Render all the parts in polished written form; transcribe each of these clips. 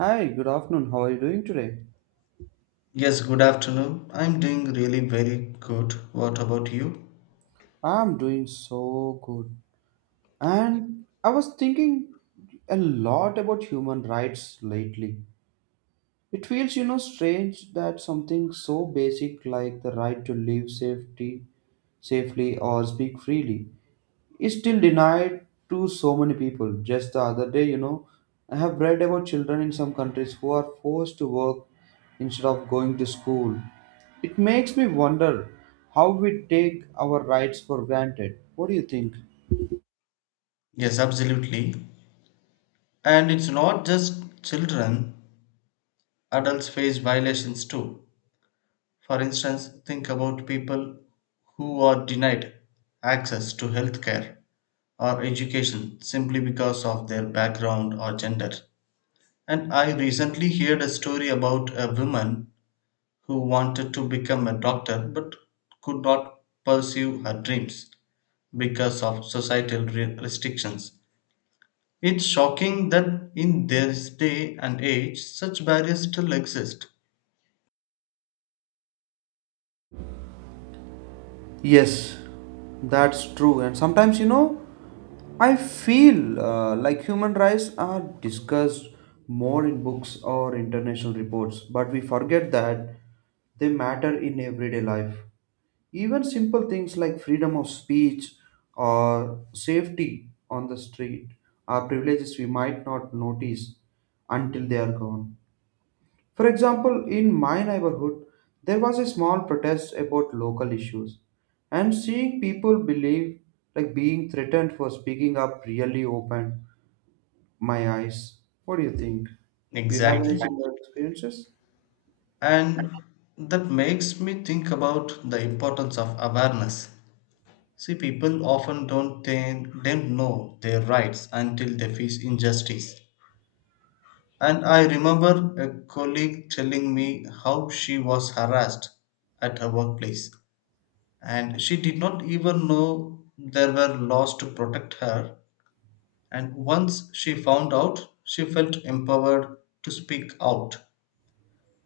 Hi, good afternoon. How are you doing today? Yes, good afternoon. I'm doing really very good. What about you? I'm doing so good. And I was thinking a lot about human rights lately. It feels, you know, strange that something so basic like the right to live safety, safely or speak freely is still denied to so many people. Just the other day, you know, I have read about children in some countries who are forced to work instead of going to school. It makes me wonder how we take our rights for granted. What do you think? Yes, absolutely. And it's not just children, adults face violations too. For instance, think about people who are denied access to healthcare or education simply because of their background or gender. And I recently heard a story about a woman who wanted to become a doctor but could not pursue her dreams because of societal restrictions. It's shocking that in this day and age such barriers still exist. Yes, that's true. And sometimes, you know, I feel like human rights are discussed more in books or international reports, but we forget that they matter in everyday life. Even simple things like freedom of speech or safety on the street are privileges we might not notice until they are gone. For example, in my neighborhood, there was a small protest about local issues, and seeing people believe like being threatened for speaking up really opened my eyes. What do you think? You have any Exactly. Exactly. similar experiences? And that makes me think about the importance of awareness. See, people often don't know their rights until they face injustice. And I remember a colleague telling me how she was harassed at her workplace. And she did not even know there were laws to protect her. And once she found out, she felt empowered to speak out.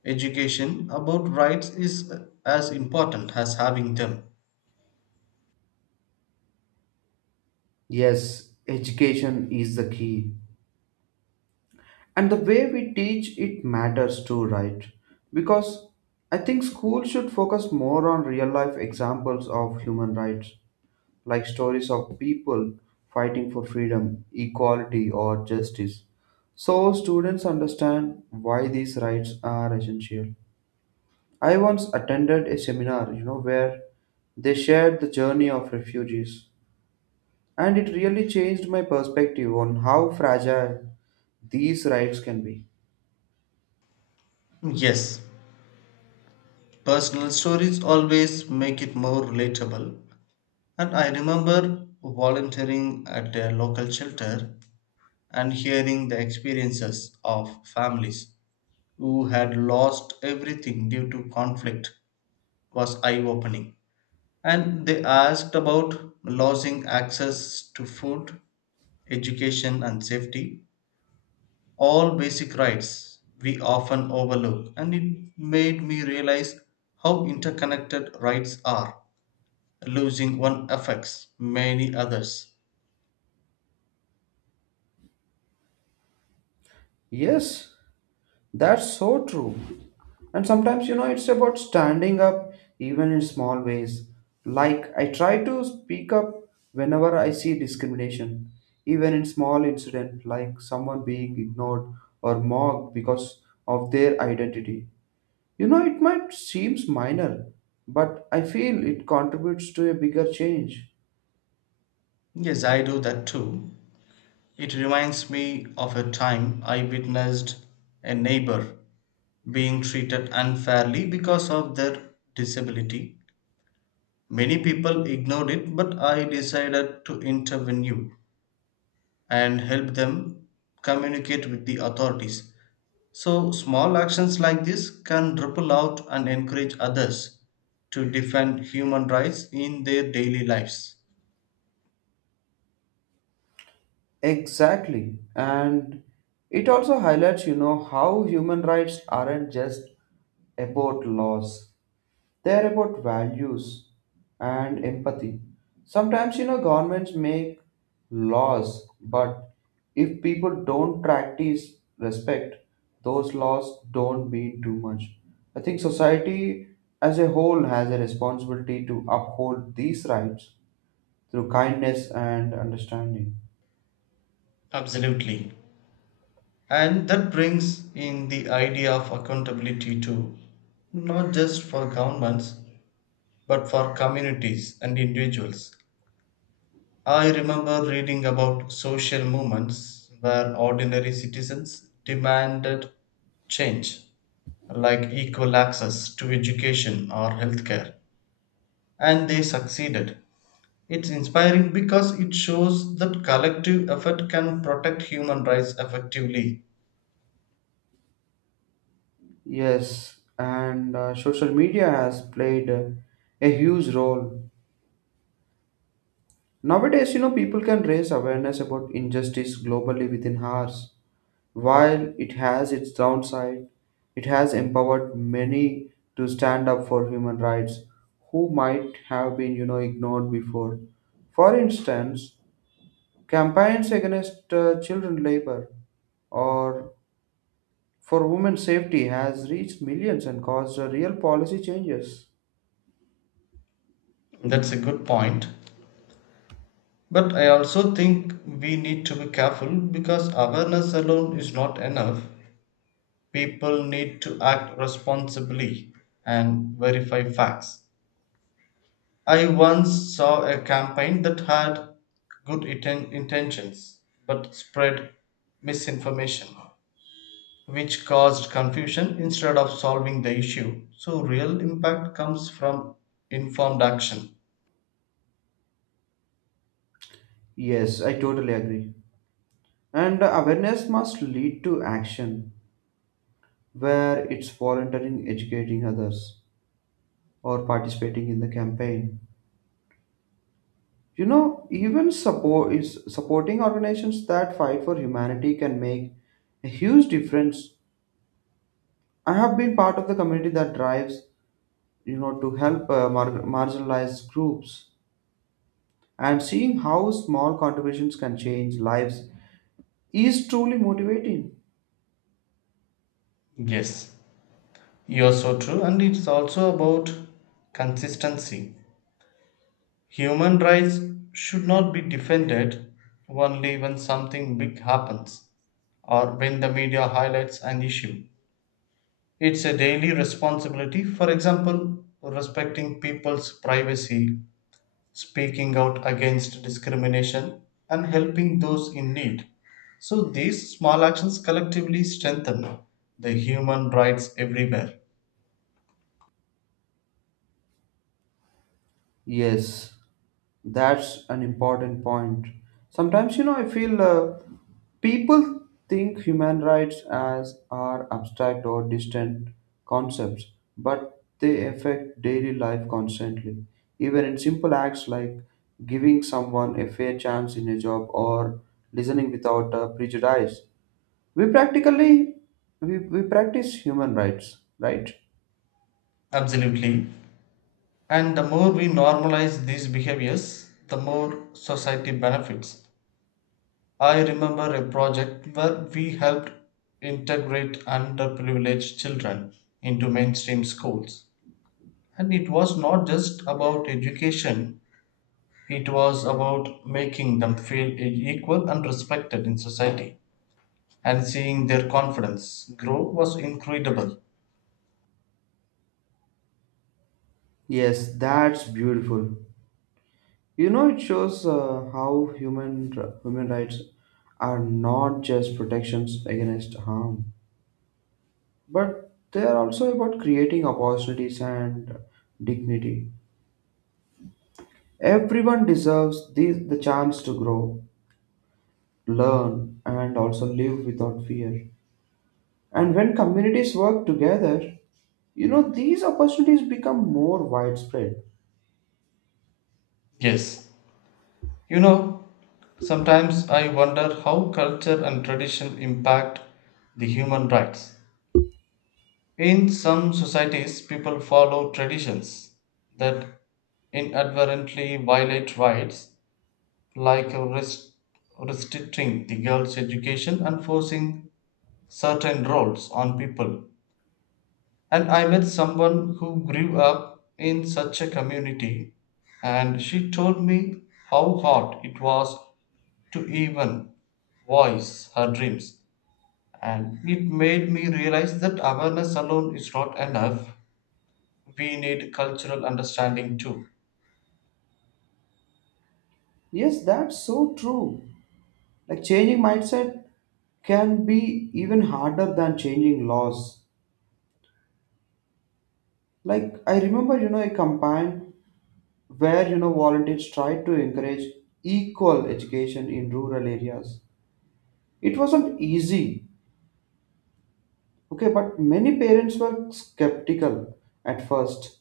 Education about rights is as important as having them. Yes, education is the key. And the way we teach it matters too, right? Because I think schools should focus more on real life examples of human rights, like stories of people fighting for freedom, equality or justice, so students understand why these rights are essential. I once attended a seminar, you know, where they shared the journey of refugees, and it really changed my perspective on how fragile these rights can be. Yes, personal stories always make it more relatable. And I remember volunteering at a local shelter and hearing the experiences of families who had lost everything due to conflict was eye opening. And they asked about losing access to food, education, and safety, all basic rights we often overlook. And it made me realize how interconnected rights are. Losing one affects many others. Yes, that's so true. And sometimes, you know, it's about standing up even in small ways. Like, I try to speak up whenever I see discrimination, even in small incident like someone being ignored or mocked because of their identity. You know, it might seems minor, but I feel it contributes to a bigger change. Yes, I do that too. It reminds me of a time I witnessed a neighbor being treated unfairly because of their disability. Many people ignored it, but I decided to intervene and help them communicate with the authorities. So, small actions like this can ripple out and encourage others to defend human rights in their daily lives. Exactly. And it also highlights, you know, how human rights aren't just about laws. They're about values and empathy. Sometimes, you know, governments make laws, but if people don't practice respect, those laws don't mean too much. I think society as a whole has a responsibility to uphold these rights through kindness and understanding. Absolutely. And that brings in the idea of accountability too, not just for governments, but for communities and individuals. I remember reading about social movements where ordinary citizens demanded change, like equal access to education or healthcare, and they succeeded. It's inspiring because it shows that collective effort can protect human rights effectively. Yes, and social media has played a huge role. Nowadays, you know, people can raise awareness about injustice globally within hours. While it has its downside, it has empowered many to stand up for human rights who might have been, you know, ignored before. For instance, campaigns against children labor or for women's safety has reached millions and caused real policy changes. That's a good point. But I also think we need to be careful because awareness alone is not enough. People need to act responsibly and verify facts. I once saw a campaign that had good intentions but spread misinformation, which caused confusion instead of solving the issue. So, real impact comes from informed action. Yes, I totally agree. And awareness must lead to action where it's volunteering, educating others, or participating in the campaign. You know, even support is supporting organizations that fight for humanity can make a huge difference. I have been part of the community that drives, you know, to help marginalized groups, and seeing how small contributions can change lives is truly motivating. Yes, you're so true, and it's also about consistency. Human rights should not be defended only when something big happens or when the media highlights an issue. It's a daily responsibility, for example, respecting people's privacy, speaking out against discrimination, and helping those in need. So these small actions collectively strengthen the human rights everywhere. Yes, that's an important point. Sometimes, you know, I feel people think human rights as are abstract or distant concepts, but they affect daily life constantly. Even in simple acts like giving someone a fair chance in a job or listening without prejudice, we practically we practice human rights, right? Absolutely. And the more we normalize these behaviors, the more society benefits. I remember a project where we helped integrate underprivileged children into mainstream schools. And it was not just about education, it was about making them feel equal and respected in society. And seeing their confidence grow was incredible. Yes, that's beautiful. You know, it shows how human rights are not just protections against harm, but they are also about creating opportunities and dignity. Everyone deserves these, the chance to grow, learn, and also live without fear. And when communities work together, you know, these opportunities become more widespread. Yes. You know, sometimes I wonder how culture and tradition impact the human rights. In some societies, people follow traditions that inadvertently violate rights, like restricting the girls' education and forcing certain roles on people. And I met someone who grew up in such a community, and she told me how hard it was to even voice her dreams. And it made me realize that awareness alone is not enough, we need cultural understanding too. Yes, that's so true. Like changing mindset can be even harder than changing laws. Like I remember, you know, a campaign where, you know, volunteers tried to encourage equal education in rural areas. It wasn't easy, okay, but many parents were skeptical at first.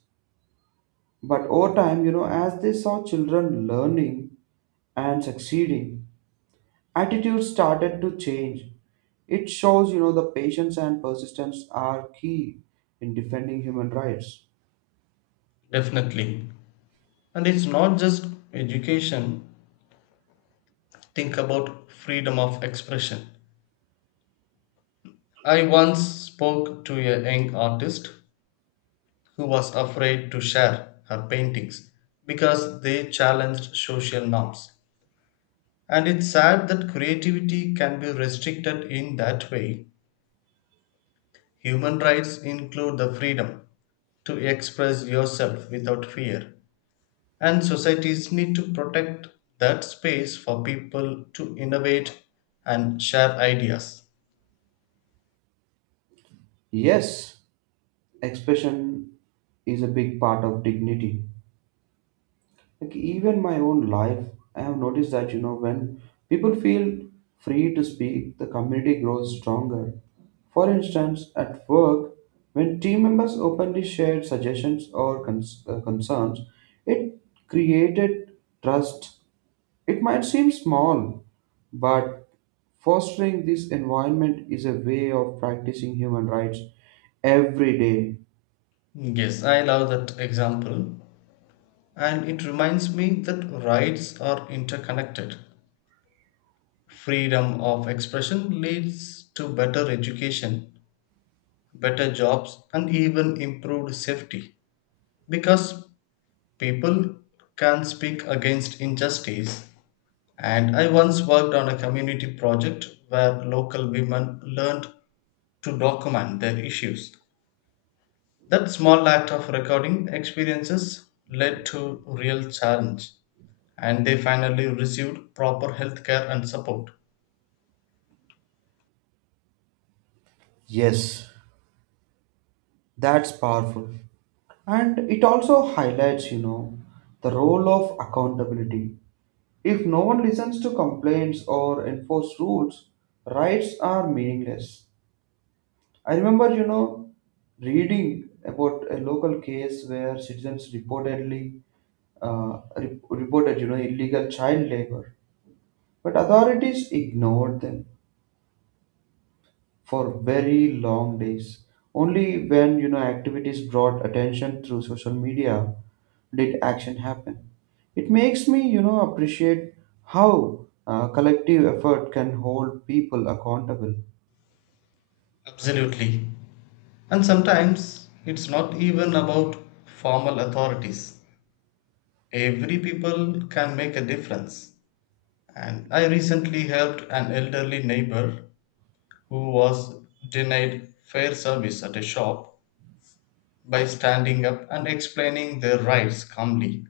But over time, you know, as they saw children learning and succeeding, attitudes started to change. It shows, you know, the patience and persistence are key in defending human rights. Definitely. And it's not just education. Think about freedom of expression. I once spoke to a young artist who was afraid to share her paintings because they challenged social norms. And it's sad that creativity can be restricted in that way. Human rights include the freedom to express yourself without fear. And societies need to protect that space for people to innovate and share ideas. Yes, expression is a big part of dignity. Like even my own life, I have noticed that, you know, when people feel free to speak, the community grows stronger. For instance, at work, when team members openly shared suggestions or concerns, it created trust. It might seem small, but fostering this environment is a way of practicing human rights every day. Yes, I love that example. And it reminds me that rights are interconnected. Freedom of expression leads to better education, better jobs, and even improved safety. Because people can speak against injustice. And I once worked on a community project where local women learned to document their issues. That small act of recording experiences led to real challenge and they finally received proper health care and support. Yes, that's powerful. And it also highlights, you know, the role of accountability. If no one listens to complaints or enforce rules, rights are meaningless. I remember, you know, reading about a local case where citizens reportedly reported, you know, illegal child labor, but authorities ignored them for very long days. Only when, you know, activities brought attention through social media did action happen? It makes me, you know, appreciate how collective effort can hold people accountable. Absolutely. And sometimes it's not even about formal authorities. Every people can make a difference. And I recently helped an elderly neighbor who was denied fair service at a shop by standing up and explaining their rights calmly.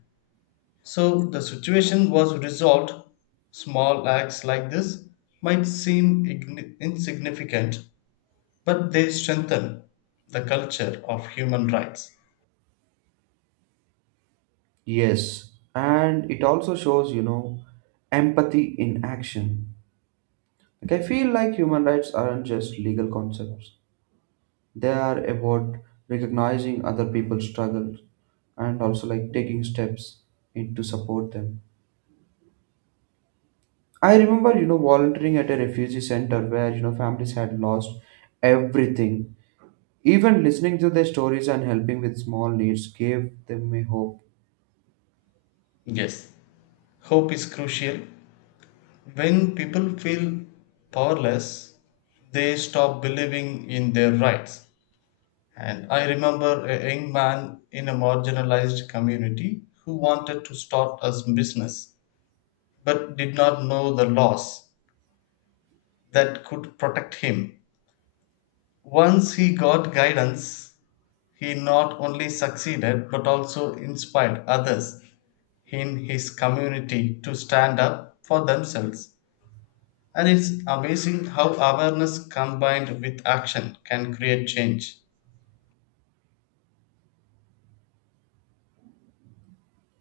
So the situation was resolved. Small acts like this might seem insignificant, but they strengthen the culture of human rights. Yes, and it also shows, you know, empathy in action. Like I feel like human rights aren't just legal concepts. They are about recognizing other people's struggles and also like taking steps in to support them. I remember, you know, volunteering at a refugee center where, you know, families had lost everything. Even listening to their stories and helping with small needs gave them a hope. Yes, hope is crucial. When people feel powerless, they stop believing in their rights. And I remember a young man in a marginalized community who wanted to start a business but did not know the laws that could protect him. Once he got guidance, he not only succeeded but also inspired others in his community to stand up for themselves. And it's amazing how awareness combined with action can create change.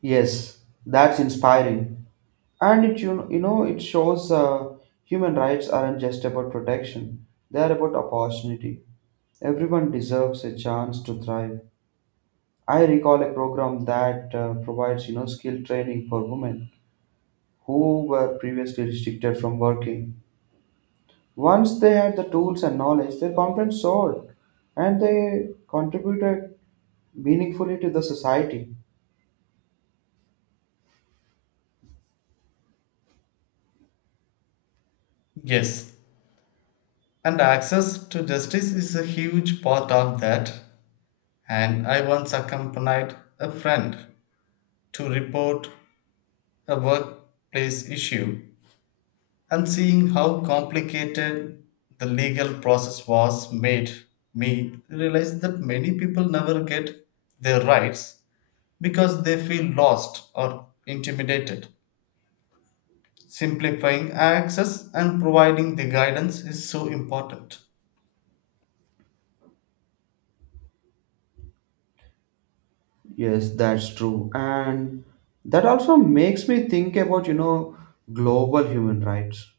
Yes, that's inspiring. And it, you know, it shows human rights aren't just about protection; they are about opportunity. Everyone deserves a chance to thrive. I recall a program that provides, you know, skill training for women who were previously restricted from working. Once they had the tools and knowledge, their confidence soared, and they contributed meaningfully to the society. Yes, and access to justice is a huge part of that. And I once accompanied a friend to report a workplace issue, and seeing how complicated the legal process was made me realize that many people never get their rights because they feel lost or intimidated. Simplifying access and providing the guidance is so important. Yes, that's true. And that also makes me think about, you know, global human rights.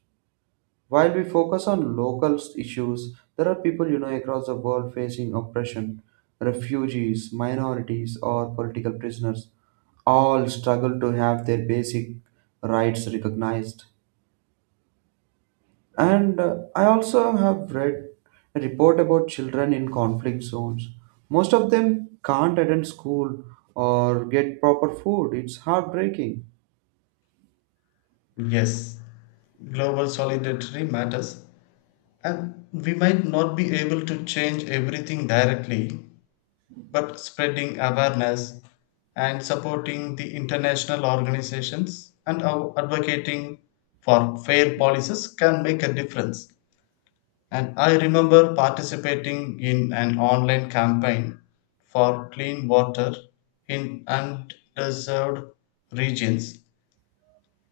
While we focus on local issues, there are people, you know, across the world facing oppression, refugees, minorities, or political prisoners all struggle to have their basic rights recognized. And I also have read a report about children in conflict zones. Most of them can't attend school or get proper food. It's heartbreaking. Yes, global solidarity matters, and we might not be able to change everything directly, but spreading awareness and supporting the international organizations and our advocating for fair policies can make a difference. And I remember participating in an online campaign for clean water in underserved regions.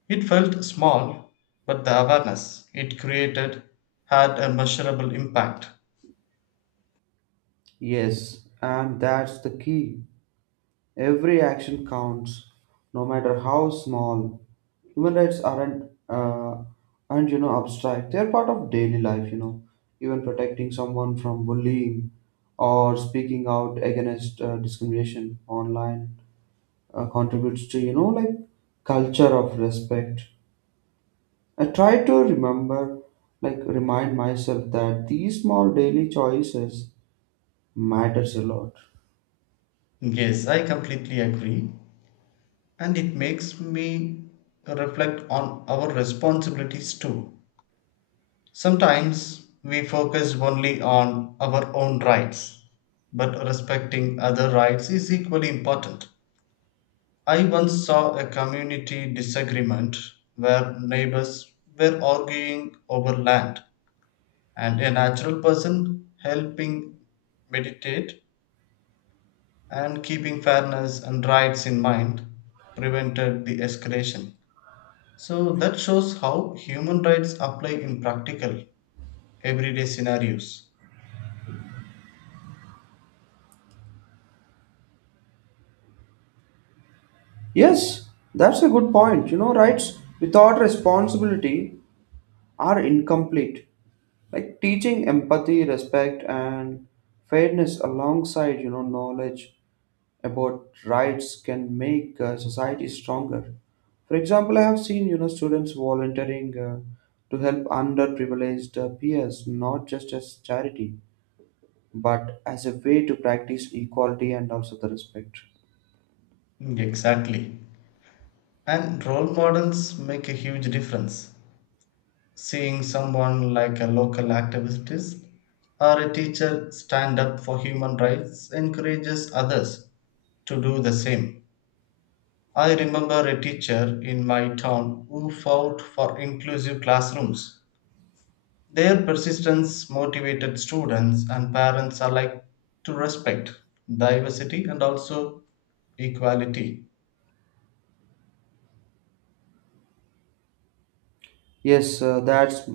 It felt small, but the awareness it created had a measurable impact. Yes, and that's the key. Every action counts, no matter how small. Human rights aren't, you know, abstract. They're part of daily life, you know. Even protecting someone from bullying or speaking out against discrimination online contributes to, you know, like culture of respect. I try to remember, like remind myself that these small daily choices matters a lot. Yes, I completely agree. And it makes me reflect on our responsibilities too. Sometimes we focus only on our own rights, but respecting other rights is equally important. I once saw a community disagreement where neighbors were arguing over land, and a natural person helping mediate and keeping fairness and rights in mind prevented the escalation. So that shows how human rights apply in practical, everyday scenarios. Yes, that's a good point. You know, rights without responsibility are incomplete. Like teaching empathy, respect and fairness alongside, you know, knowledge about rights can make society stronger. For example, I have seen, you know, students volunteering to help underprivileged peers, not just as charity, but as a way to practice equality and also the respect. Mm, exactly. And role models make a huge difference. Seeing someone like a local activist or a teacher stand up for human rights encourages others to do the same. I remember a teacher in my town who fought for inclusive classrooms. Their persistence motivated students and parents alike to respect diversity and also equality. Yes, uh, that's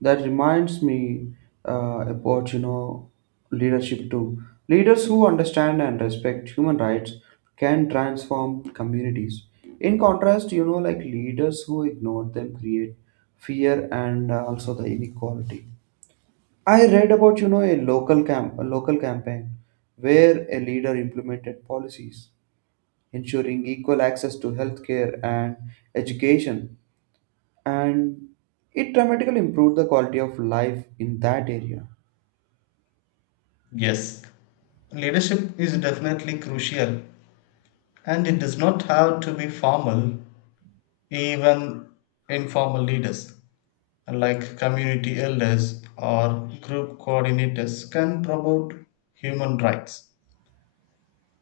that reminds me about, you know, leadership too. Leaders who understand and respect human rights can transform communities. In contrast, you know, like leaders who ignore them create fear and also the inequality. I read about, you know, a local campaign where a leader implemented policies ensuring equal access to healthcare and education, and it dramatically improved the quality of life in that area. Yes, leadership is definitely crucial and it does not have to be formal, even informal leaders like community elders or group coordinators can promote human rights.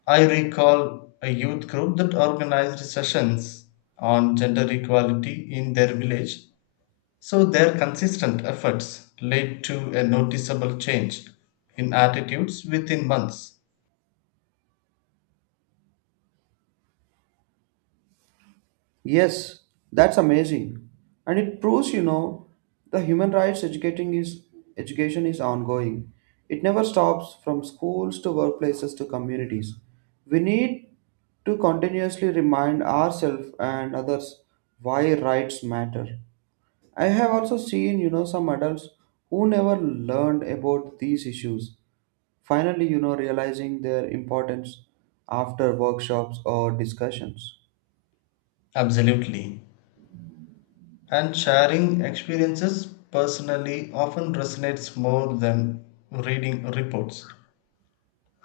I recall a youth group that organized sessions on gender equality in their village. So their consistent efforts led to a noticeable change in attitudes within months. Yes, that's amazing. And it proves, you know, the human rights educating is education is ongoing. It never stops from schools to workplaces to communities. We need to continuously remind ourselves and others why rights matter. I have also seen, you know, some adults who never learned about these issues finally, you know, realizing their importance after workshops or discussions. Absolutely. And sharing experiences personally often resonates more than reading reports.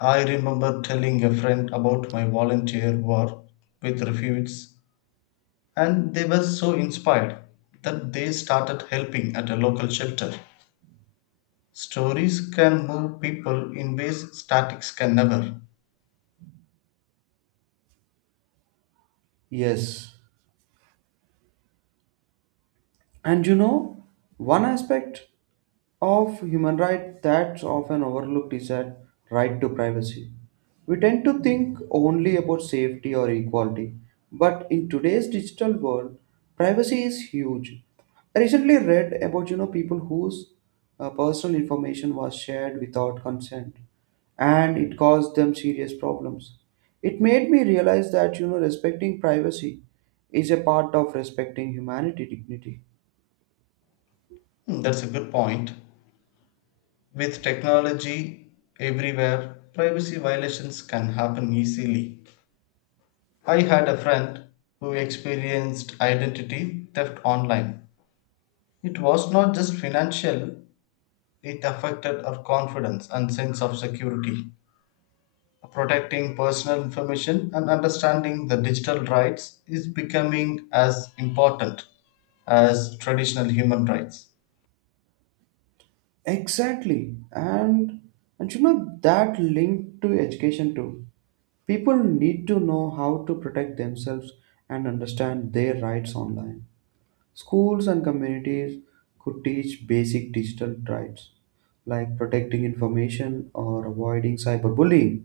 I remember telling a friend about my volunteer work with refugees, and they were so inspired that they started helping at a local shelter. Stories can move people in ways statics can never. Yes. And, you know, one aspect of human right that's often overlooked is that right to privacy. We tend to think only about safety or equality, but in today's digital world, privacy is huge. I recently read about, you know, people whose personal information was shared without consent, and it caused them serious problems. It made me realize that, you know, respecting privacy is a part of respecting humanity dignity. Hmm, that's a good point. With technology everywhere, privacy violations can happen easily. I had a friend who experienced identity theft online. It was not just financial, it affected her confidence and sense of security. Protecting personal information and understanding the digital rights is becoming as important as traditional human rights. Exactly, and, you know, that link to education too. People need to know how to protect themselves and understand their rights online. Schools and communities could teach basic digital rights like protecting information or avoiding cyberbullying.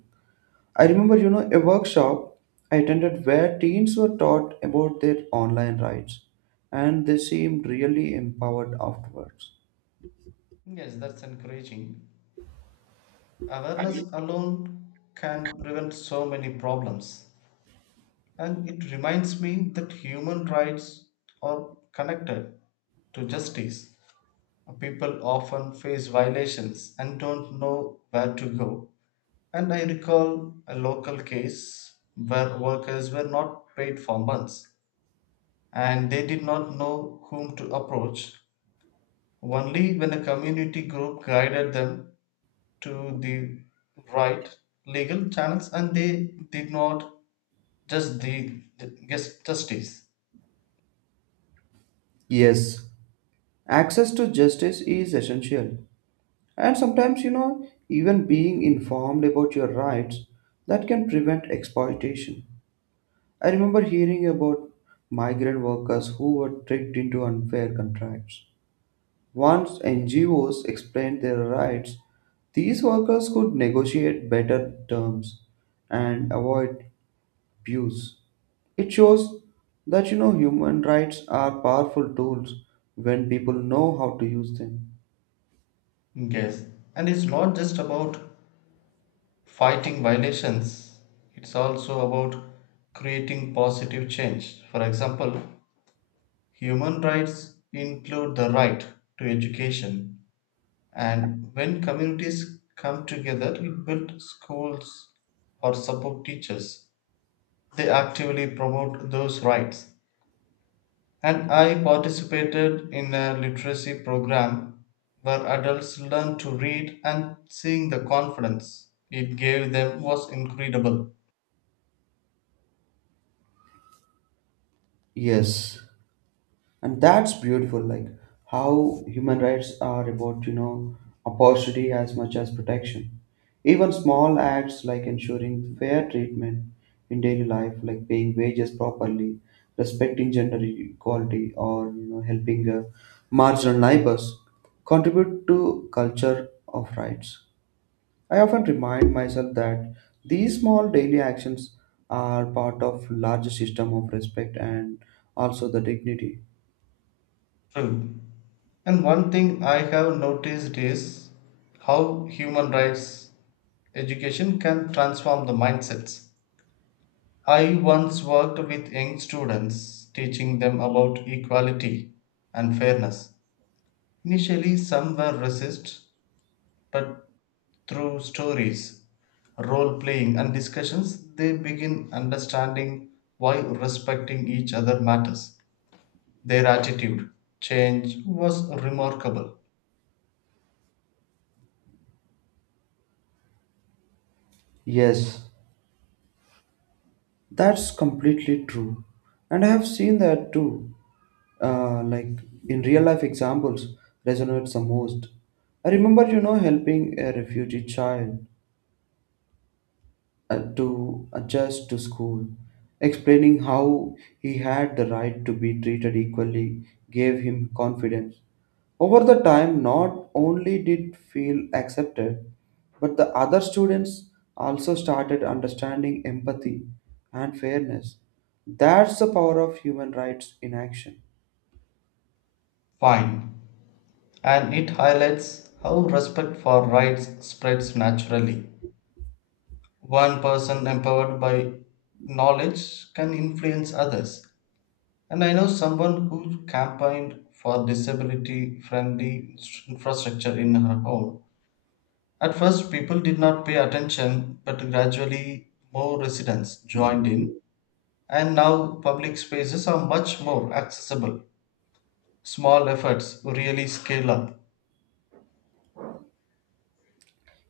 I remember, you know, a workshop I attended where teens were taught about their online rights and they seemed really empowered afterwards. Yes, that's encouraging. Awareness alone can prevent so many problems. And it reminds me that human rights are connected to justice. People often face violations and don't know where to go. And I recall a local case where workers were not paid for months and they did not know whom to approach. Only when a community group guided them to the right legal channels and they did not just the guess justice. Yes, access to justice is essential, and sometimes, you know, even being informed about your rights that can prevent exploitation. I remember hearing about migrant workers who were tricked into unfair contracts. Once NGOs explained their rights, these workers could negotiate better terms and avoid abuse. It shows that, you know, human rights are powerful tools when people know how to use them. Yes, and it's not just about fighting violations, it's also about creating positive change. For example, human rights include the right to education, and when communities come together to build schools or support teachers they actively promote those rights. And I participated in a literacy program where adults learned to read and seeing the confidence it gave them was incredible. Yes, and that's beautiful, like how human rights are about, you know, opportunity as much as protection. Even small acts like ensuring fair treatment in daily life, like paying wages properly, respecting gender equality or, you know, helping marginal neighbors contribute to culture of rights. I often remind myself that these small daily actions are part of larger system of respect and also the dignity. True. And one thing I have noticed is how human rights education can transform the mindsets. I once worked with young students teaching them about equality and fairness. Initially, some were resist, but through stories, role playing, and discussions, they begin understanding why respecting each other matters. Their attitude change was remarkable. Yes, that's completely true. And I have seen that too. Like in real life examples, resonates the most. I remember, you know, helping a refugee child to adjust to school, explaining how he had the right to be treated equally gave him confidence. Over the time, not only did feel accepted, but the other students also started understanding empathy and fairness. That's the power of human rights in action. Fine. And it highlights how respect for rights spreads naturally. One person empowered by knowledge can influence others. And I know someone who campaigned for disability friendly infrastructure in her home. At first, people did not pay attention, but gradually more residents joined in, and now public spaces are much more accessible. Small efforts really scale up.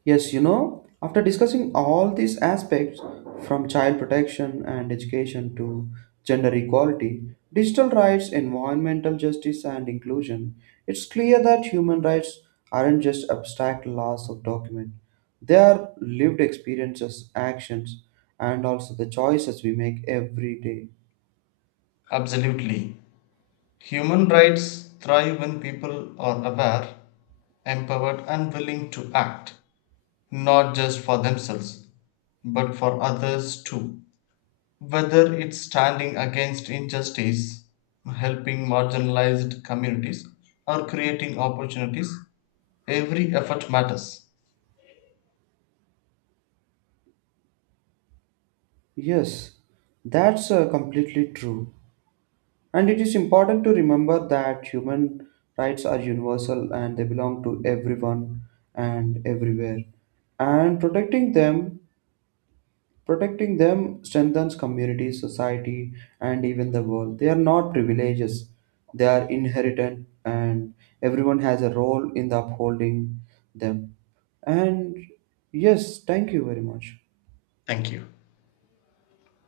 Yes, you know, after discussing all these aspects from child protection and education to gender equality, digital rights, environmental justice, and inclusion, it's clear that human rights aren't just abstract laws of document. They are lived experiences, actions, and also the choices we make every day. Absolutely. Human rights thrive when people are aware, empowered, and willing to act, not just for themselves, but for others too. Whether it's standing against injustice, helping marginalized communities, or creating opportunities, every effort matters. Yes, that's completely true. And it is important to remember that human rights are universal and they belong to everyone and everywhere. And protecting them strengthens communities, society, and even the world. They are not privileges; they are inherited, and everyone has a role in the upholding them. And yes, thank you very much. Thank you.